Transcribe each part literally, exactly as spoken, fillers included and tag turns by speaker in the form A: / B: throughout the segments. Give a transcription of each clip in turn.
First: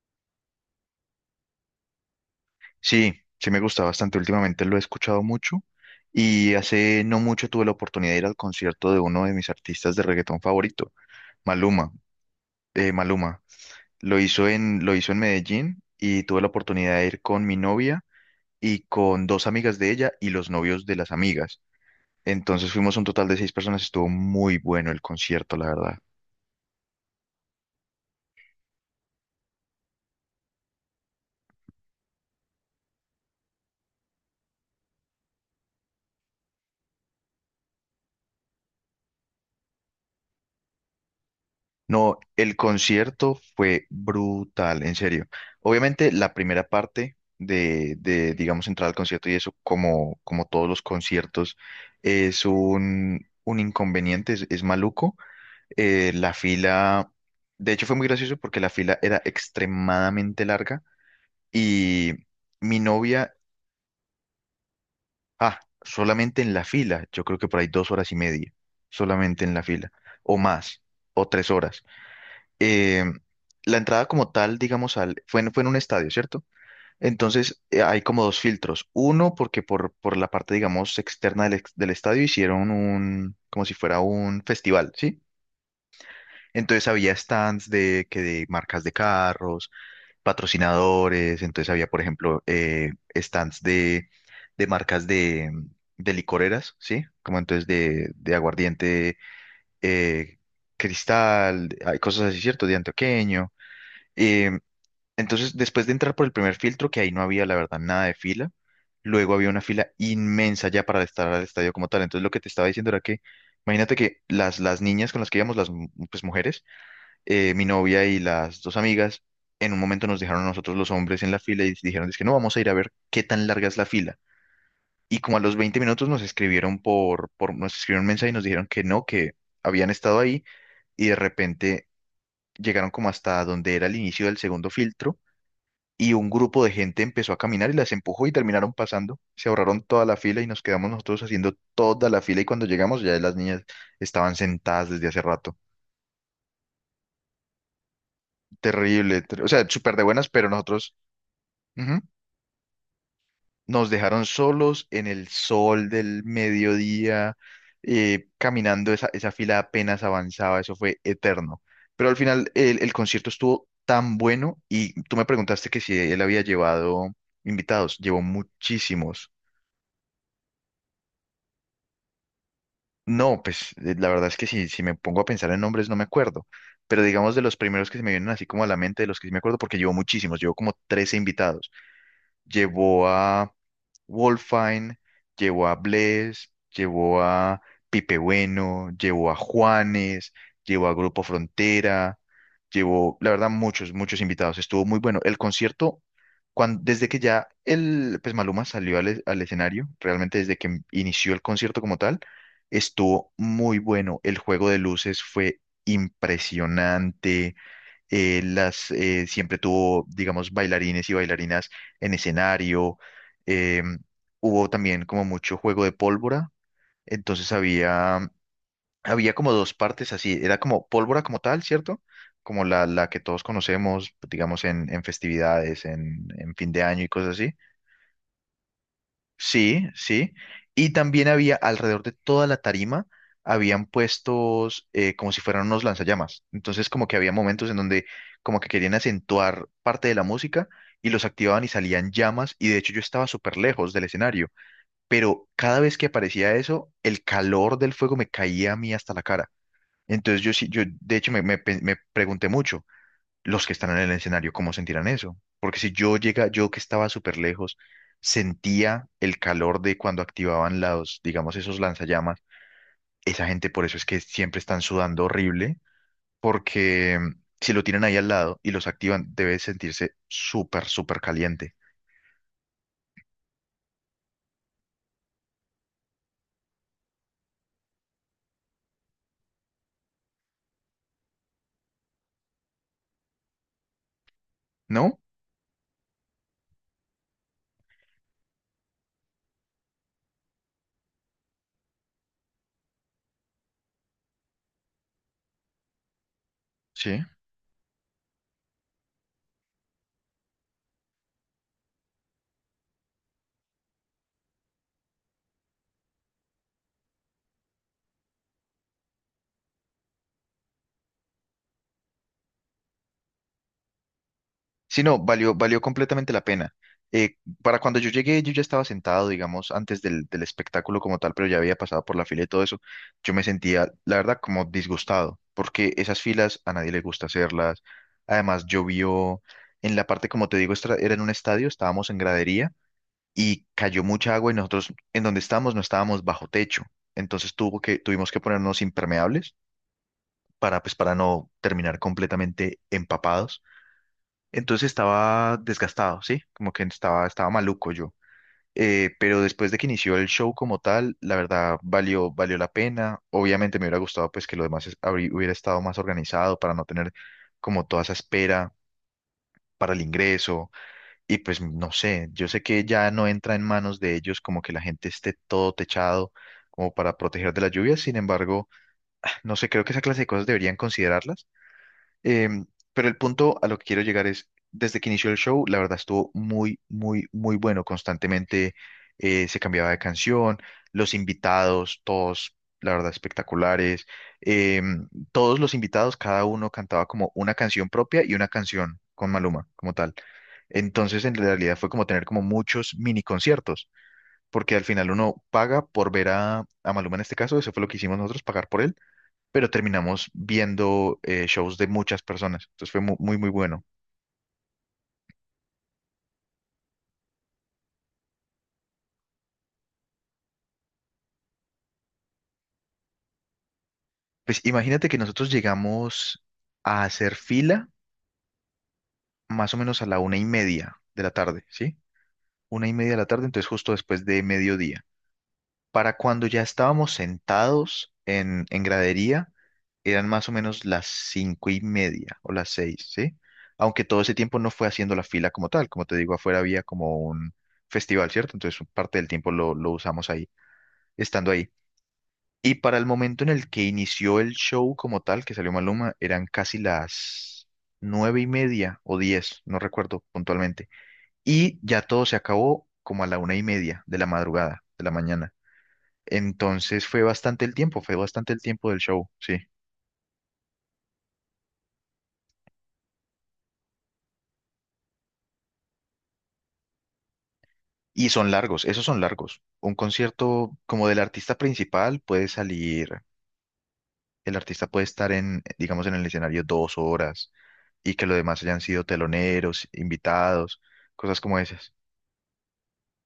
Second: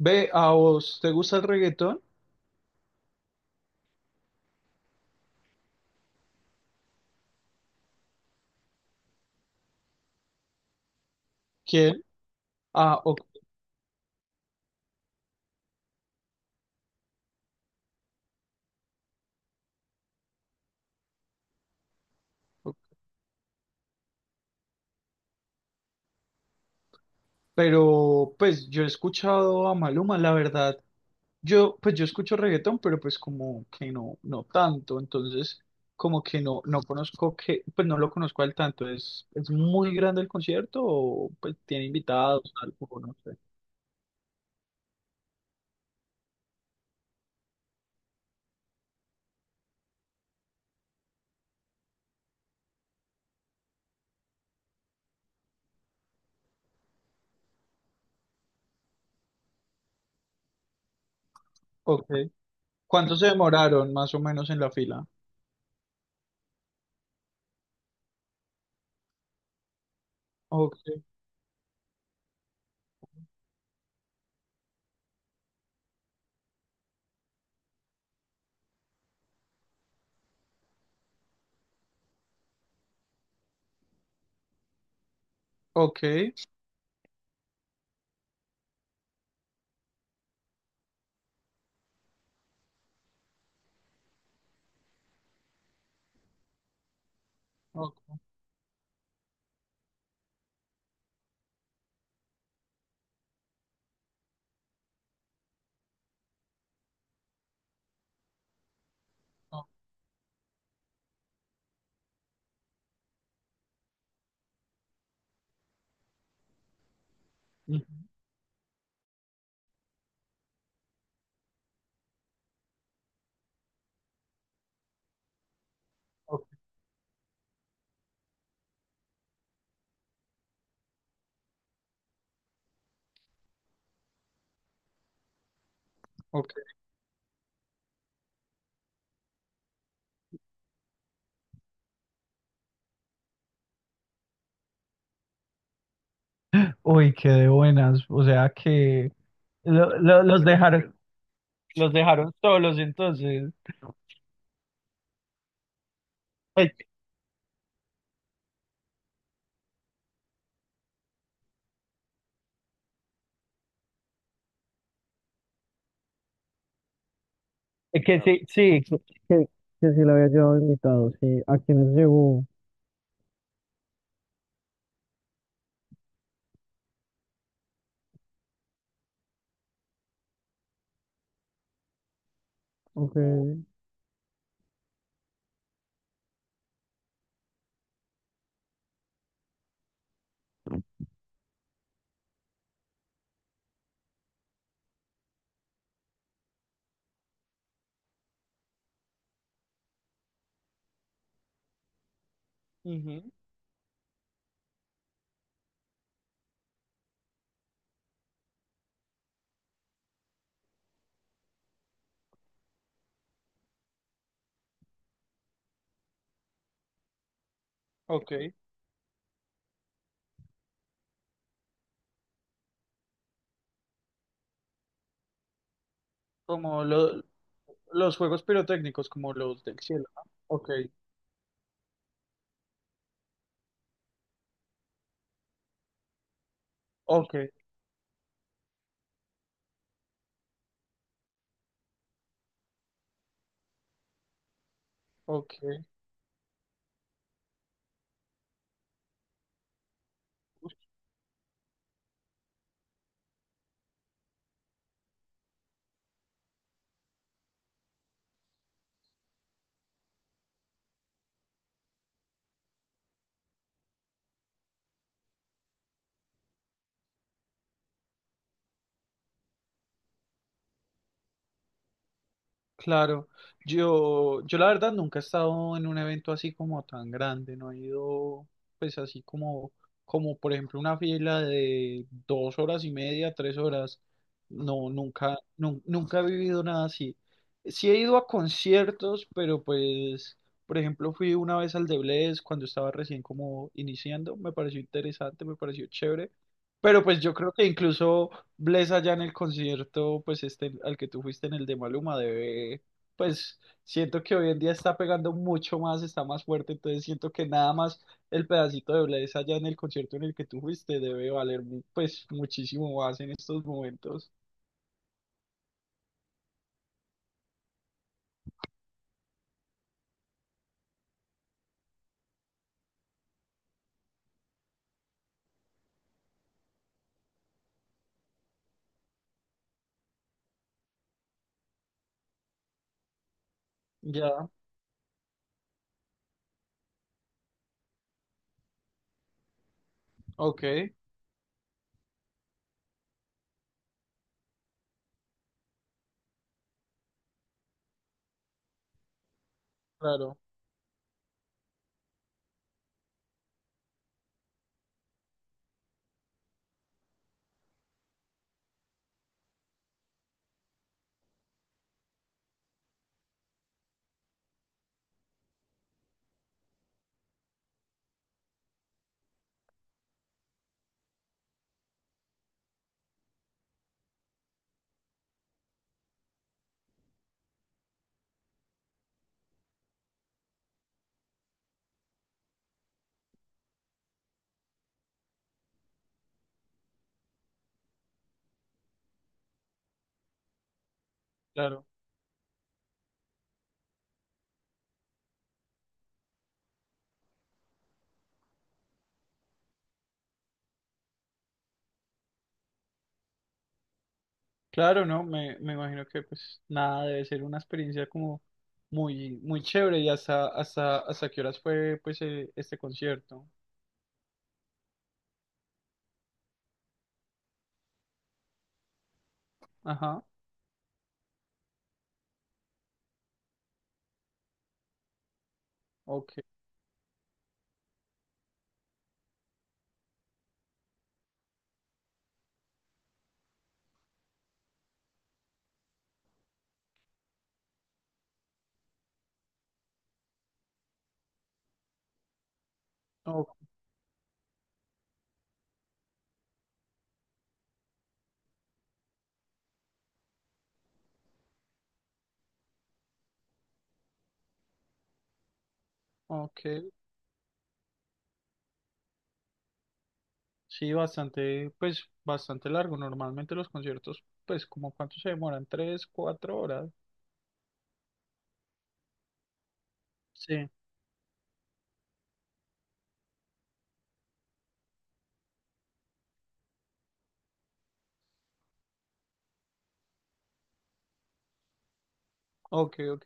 A: Ve, ¿a vos te gusta el reggaetón?
B: Sí, sí me gusta bastante. Últimamente lo he escuchado mucho y hace no mucho tuve la oportunidad de ir al concierto de uno de mis artistas de reggaetón favorito, Maluma.
A: ¿Quién?
B: eh,
A: Ah, ok,
B: Maluma. Lo hizo en, lo hizo en Medellín y tuve la oportunidad de ir con mi novia y con dos amigas de ella y los novios de las amigas. Entonces
A: ok.
B: fuimos un total de seis personas. Estuvo muy bueno el concierto, la verdad.
A: Pero pues yo he escuchado a Maluma, la verdad. Yo, pues yo escucho reggaetón, pero pues como que no, no tanto. Entonces, como que no, no conozco que, pues no lo conozco al tanto. ¿Es, es muy grande el concierto o pues tiene
B: No,
A: invitados,
B: el
A: algo, no sé?
B: concierto fue brutal, en serio. Obviamente la primera parte de, de, digamos, entrar al concierto y eso, como, como todos los conciertos, es un, un inconveniente, es, es maluco. Eh, la fila, de hecho fue muy gracioso porque la fila era extremadamente larga
A: Ok.
B: y mi
A: ¿Cuánto se
B: novia,
A: demoraron más o menos en la fila?
B: ah, solamente en la fila, yo creo que por ahí dos horas y media, solamente en la fila, o
A: Ok,
B: más, o tres horas. eh, la entrada como tal, digamos, al, fue, en, fue en un estadio, ¿cierto? Entonces, eh, hay como dos filtros. Uno, porque por, por la parte, digamos, externa del, ex- del estadio hicieron un, como si fuera un festival, ¿sí?
A: ok,
B: Entonces había stands de, que de marcas de carros, patrocinadores, entonces había, por ejemplo, eh, stands de, de marcas de, de licoreras, ¿sí? Como entonces de,
A: ok,
B: de aguardiente, eh, cristal, hay cosas así, ¿cierto? De antioqueño. eh, entonces, después de entrar por el primer filtro, que ahí no había, la verdad, nada de fila, luego había una
A: ok,
B: fila inmensa ya para estar al estadio como tal. Entonces, lo que te estaba diciendo era que, imagínate que las, las niñas con las que íbamos, las mu- pues, mujeres, eh, mi
A: ujú,
B: novia y las dos amigas, en un momento nos dejaron a nosotros los hombres en la fila y dijeron, es que no, vamos a ir a ver qué tan larga es la fila. Y como a los veinte minutos nos
A: ok,
B: escribieron por, por, nos escribieron un mensaje y nos dijeron que no, que habían estado ahí y de repente llegaron como hasta donde era el inicio del segundo filtro y un
A: ok.
B: grupo de gente empezó a caminar y las empujó y terminaron pasando. Se ahorraron toda la fila y nos quedamos nosotros haciendo toda la fila y cuando llegamos ya las niñas estaban sentadas desde hace rato.
A: Uy, qué de buenas. O sea que
B: Terrible, ter- o sea, súper
A: Lo-
B: de
A: lo-
B: buenas,
A: los
B: pero
A: dejaron,
B: nosotros,
A: los
B: ujú,
A: dejaron solos, entonces.
B: nos dejaron solos en el sol del
A: Ay,
B: mediodía, eh, caminando, esa, esa fila apenas avanzaba, eso fue eterno. Pero al final el, el concierto estuvo tan bueno y tú me preguntaste que si él había llevado invitados,
A: que
B: llevó
A: claro, sí, sí.
B: muchísimos.
A: que- Que, sí le había llevado invitado, sí. ¿A quiénes llegó?
B: No, pues eh, la verdad es que si, si me pongo a pensar en nombres no me acuerdo, pero digamos de los primeros que se me vienen así como a la mente, de los que sí me acuerdo, porque llevo muchísimos, llevo como trece invitados. Llevó
A: Ok.
B: a Wolfine, llevó a Bless, llevó a Pipe Bueno, llevó a Juanes, llevó a Grupo Frontera, llevó, la verdad, muchos, muchos invitados. Estuvo muy bueno. El concierto, cuan- desde que ya el, pues Maluma salió al, e- al escenario, realmente desde que em-, inició el concierto como tal,
A: Ujú,
B: estuvo muy bueno. El juego de luces fue impresionante. Eh, las, eh, siempre tuvo, digamos, bailarines y bailarinas en escenario. eh, Hubo también como mucho juego de pólvora. Entonces había,
A: ok,
B: había como dos partes así. Era como pólvora como tal, ¿cierto? Como la, la que todos conocemos, digamos, en, en festividades, en, en fin de
A: como
B: año y
A: lo-
B: cosas así.
A: los juegos pirotécnicos, como los del
B: Sí,
A: cielo, ¿no?
B: sí.
A: Ok,
B: Y también había alrededor de toda la tarima, habían puestos, eh, como si fueran unos lanzallamas. Entonces como que había
A: ok,
B: momentos en donde como que querían acentuar parte de la música y los activaban y salían llamas. Y de hecho yo estaba súper lejos del escenario. Pero
A: ok.
B: cada vez que aparecía eso, el calor del fuego me caía a mí hasta la cara. Entonces yo sí, yo de hecho me, me pe- me pregunté mucho, los que están en el escenario, cómo sentirán eso. Porque si yo llega, yo que estaba súper lejos, sentía el calor de cuando activaban los, digamos, esos lanzallamas, esa gente por eso es que siempre están sudando horrible, porque mm, si lo tienen ahí al lado y los activan, debe sentirse súper, súper caliente,
A: Claro, yo, yo la verdad nunca he estado en un evento así como tan grande, no he ido pues así como, como por ejemplo una fila de dos horas y media, tres horas, no,
B: ¿no?
A: nunca, nun- nunca he vivido nada así. Sí he ido a conciertos, pero pues, por ejemplo, fui una vez al de Bless cuando estaba recién como iniciando, me pareció interesante, me pareció chévere, pero
B: Sí.
A: pues yo creo que incluso Bless allá en el concierto, pues este al que tú fuiste en el de Maluma, debe, pues siento que hoy en día está pegando mucho más, está más fuerte, entonces siento que nada más el pedacito de Bless allá en el concierto en el que tú fuiste debe valer mu- pues muchísimo más en estos momentos.
B: Sí, no, valió, valió completamente la pena. Eh, para cuando yo llegué, yo ya estaba sentado, digamos, antes del, del espectáculo como tal, pero ya había pasado por la fila y todo eso. Yo me sentía, la verdad, como disgustado, porque esas filas a nadie le gusta hacerlas. Además, llovió en la parte, como te digo, estra- era en un estadio, estábamos en gradería y cayó mucha
A: Ya,
B: agua y nosotros en donde estábamos no estábamos bajo techo. Entonces tuvo que, tuvimos que ponernos impermeables
A: ok,
B: para, pues, para no terminar completamente empapados, entonces estaba desgastado, ¿sí? Como que estaba, estaba maluco yo. Eh, pero después de que inició el
A: claro,
B: show como tal, la verdad valió, valió la pena. Obviamente me hubiera gustado pues que lo demás es- habrí- hubiera estado más organizado para no tener como toda esa espera para el ingreso. Y pues no sé, yo sé que ya no entra en manos de ellos como que la gente esté todo techado como para proteger de la lluvia. Sin embargo, no sé, creo que esa clase de cosas deberían considerarlas. Em, pero el punto a lo que quiero llegar es, desde que inició el show, la verdad estuvo muy, muy, muy bueno. Constantemente eh, se cambiaba de canción, los invitados, todos, la verdad, espectaculares. Em, todos los invitados, cada uno cantaba como una canción propia y una canción con Maluma, como tal. Entonces, en realidad
A: claro.
B: fue como tener como muchos mini conciertos, porque al final uno paga por ver a, a Maluma en este caso, eso fue lo que hicimos nosotros, pagar por él, pero terminamos viendo, eh, shows de muchas personas. Entonces fue mu- muy, muy, bueno.
A: Claro, no, me, me imagino que pues nada, debe ser una experiencia como muy, muy chévere y hasta, hasta, hasta qué horas fue pues eh, este concierto.
B: Pues imagínate que nosotros llegamos a hacer fila más o menos a la
A: Ajá,
B: una y media de la tarde, ¿sí? Una y media de la tarde, entonces justo después de mediodía. Para
A: ok,
B: cuando ya estábamos sentados en, en gradería, eran más o menos las cinco y media o las seis, ¿sí? Aunque todo ese tiempo no fue haciendo la fila como tal, como te digo, afuera había como un festival, ¿cierto? Entonces parte del tiempo lo, lo usamos ahí, estando ahí. Y para el momento
A: o
B: en el que inició el show como tal, que salió Maluma, eran casi las nueve y media o diez, no recuerdo puntualmente. Y ya todo se acabó como a la una y media de la madrugada, de la mañana.
A: ok.
B: Entonces fue bastante el tiempo, fue bastante el tiempo del show, sí.
A: Sí, bastante, pues bastante largo. Normalmente los conciertos, pues como cuánto se demoran, tres, cuatro horas.
B: Y son largos, esos son largos. Un
A: Sí,
B: concierto como del artista principal puede salir, el artista puede estar en, digamos, en el escenario dos horas y que los demás hayan sido teloneros, invitados, cosas como esas.
A: ok, ok.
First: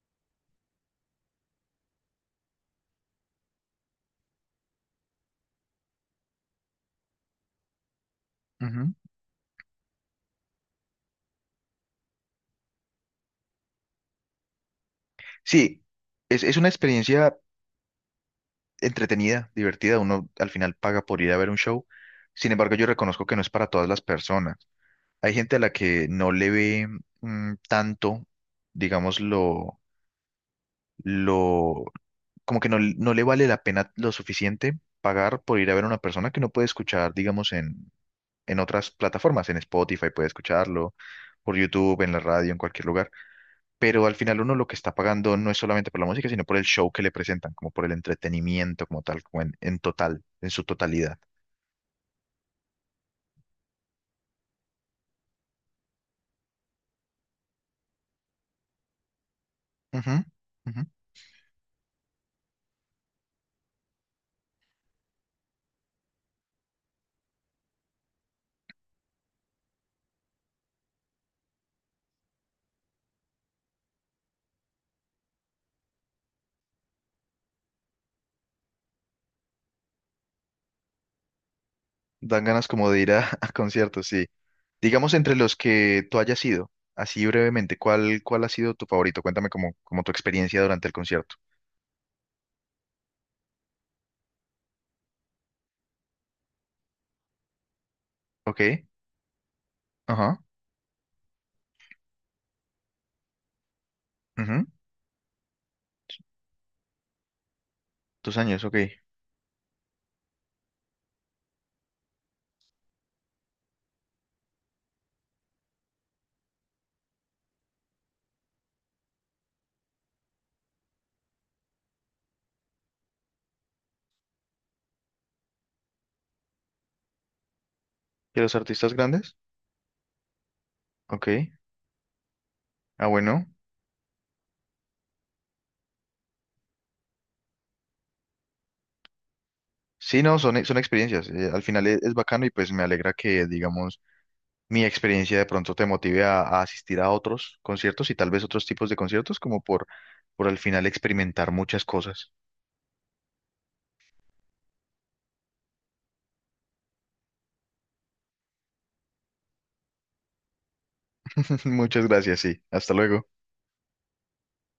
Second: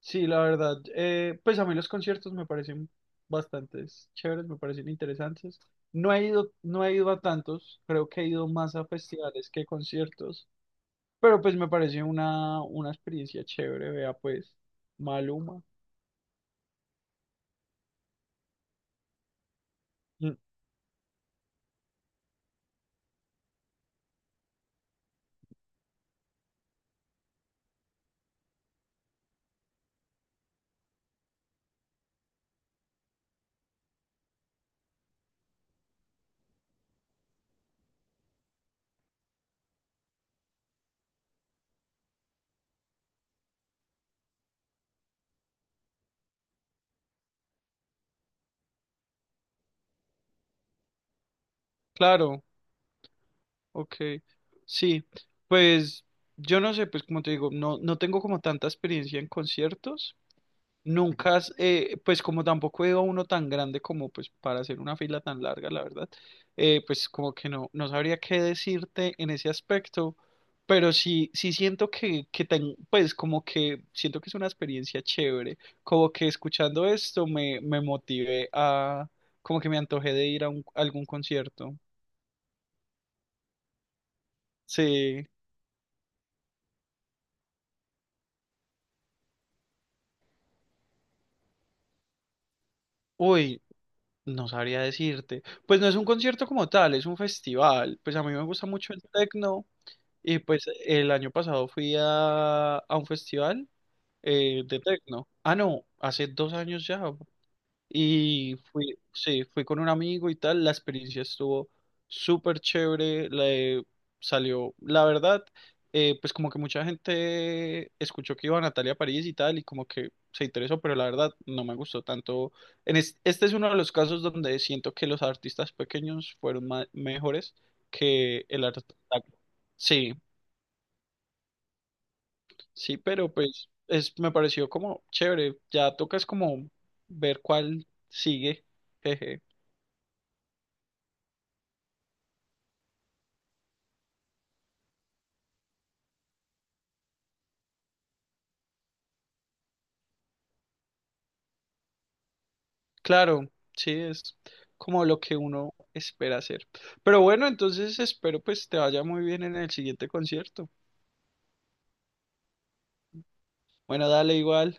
A: Sí, la verdad, eh, pues a mí los conciertos me parecen bastante chéveres, me parecen interesantes. No he ido, no he ido a tantos, creo que he ido más a festivales que conciertos, pero pues me parece una, una experiencia chévere, vea pues, Maluma.
B: Sí, es, es una experiencia entretenida, divertida. Uno
A: Mm,
B: al final paga por ir a ver un show. Sin embargo, yo reconozco que no es para todas las personas. Hay gente a la que no le ve, mm, tanto, digamos, lo, lo, como que no, l- no le vale la pena lo suficiente pagar por ir a ver a una persona que no puede escuchar, digamos, en, en otras plataformas, en Spotify puede escucharlo, por YouTube, en la radio, en cualquier lugar. Pero al final uno lo que está pagando no es solamente por la música, sino por el show que le presentan, como por el entretenimiento como tal, como en, en total, en su totalidad.
A: claro, ok, sí, pues yo no sé, pues como te digo, no, no tengo como tanta experiencia en
B: Ujú,
A: conciertos,
B: ujú.
A: nunca, has- eh, pues como tampoco he ido a uno tan grande como pues para hacer una fila tan larga, la verdad, eh, pues como que no, no sabría qué decirte en ese aspecto, pero sí, sí siento que, que ten- pues como que siento que es una experiencia chévere, como que escuchando esto me, me motivé a, como que me antojé de ir a un- algún concierto,
B: Dan ganas como de ir a, a conciertos, sí. Digamos
A: sí.
B: entre los que tú hayas ido, así brevemente, ¿cuál, cuál ha sido tu favorito? Cuéntame como, como tu experiencia durante el concierto.
A: Uy, no sabría decirte. Pues no es un concierto como tal, es un festival. Pues a mí me
B: Ok,
A: gusta mucho el tecno
B: ajá,
A: y pues el año pasado fui a, a un festival eh,
B: ujú.
A: de tecno. Ah, no, hace dos años ya,
B: Tus
A: y
B: años, ok.
A: fui, sí, fui con un amigo y tal, la experiencia estuvo súper chévere, le salió, la verdad, eh, pues como que mucha gente escuchó que iba a Natalia París y tal, y como que se interesó, pero la verdad no me gustó tanto. En es- este es uno de los casos donde siento que los artistas pequeños fueron ma- mejores
B: ¿Y
A: que
B: los
A: el
B: artistas
A: artista.
B: grandes?
A: Sí,
B: Ok,
A: sí,
B: ah,
A: pero
B: bueno.
A: pues es, me pareció como chévere, ya toca es como ver cuál sigue. Jeje.
B: Sí, no, son, son experiencias. Eh, al final es, es bacano y pues me alegra que, digamos, mi experiencia de pronto te motive a, a asistir a otros conciertos y tal vez otros tipos de conciertos, como por, por al final experimentar muchas cosas.
A: Claro, sí, es como lo que uno espera hacer. Pero bueno, entonces espero pues te vaya muy bien en el siguiente concierto.
B: Muchas gracias, sí. Hasta luego.
A: Bueno, dale igual.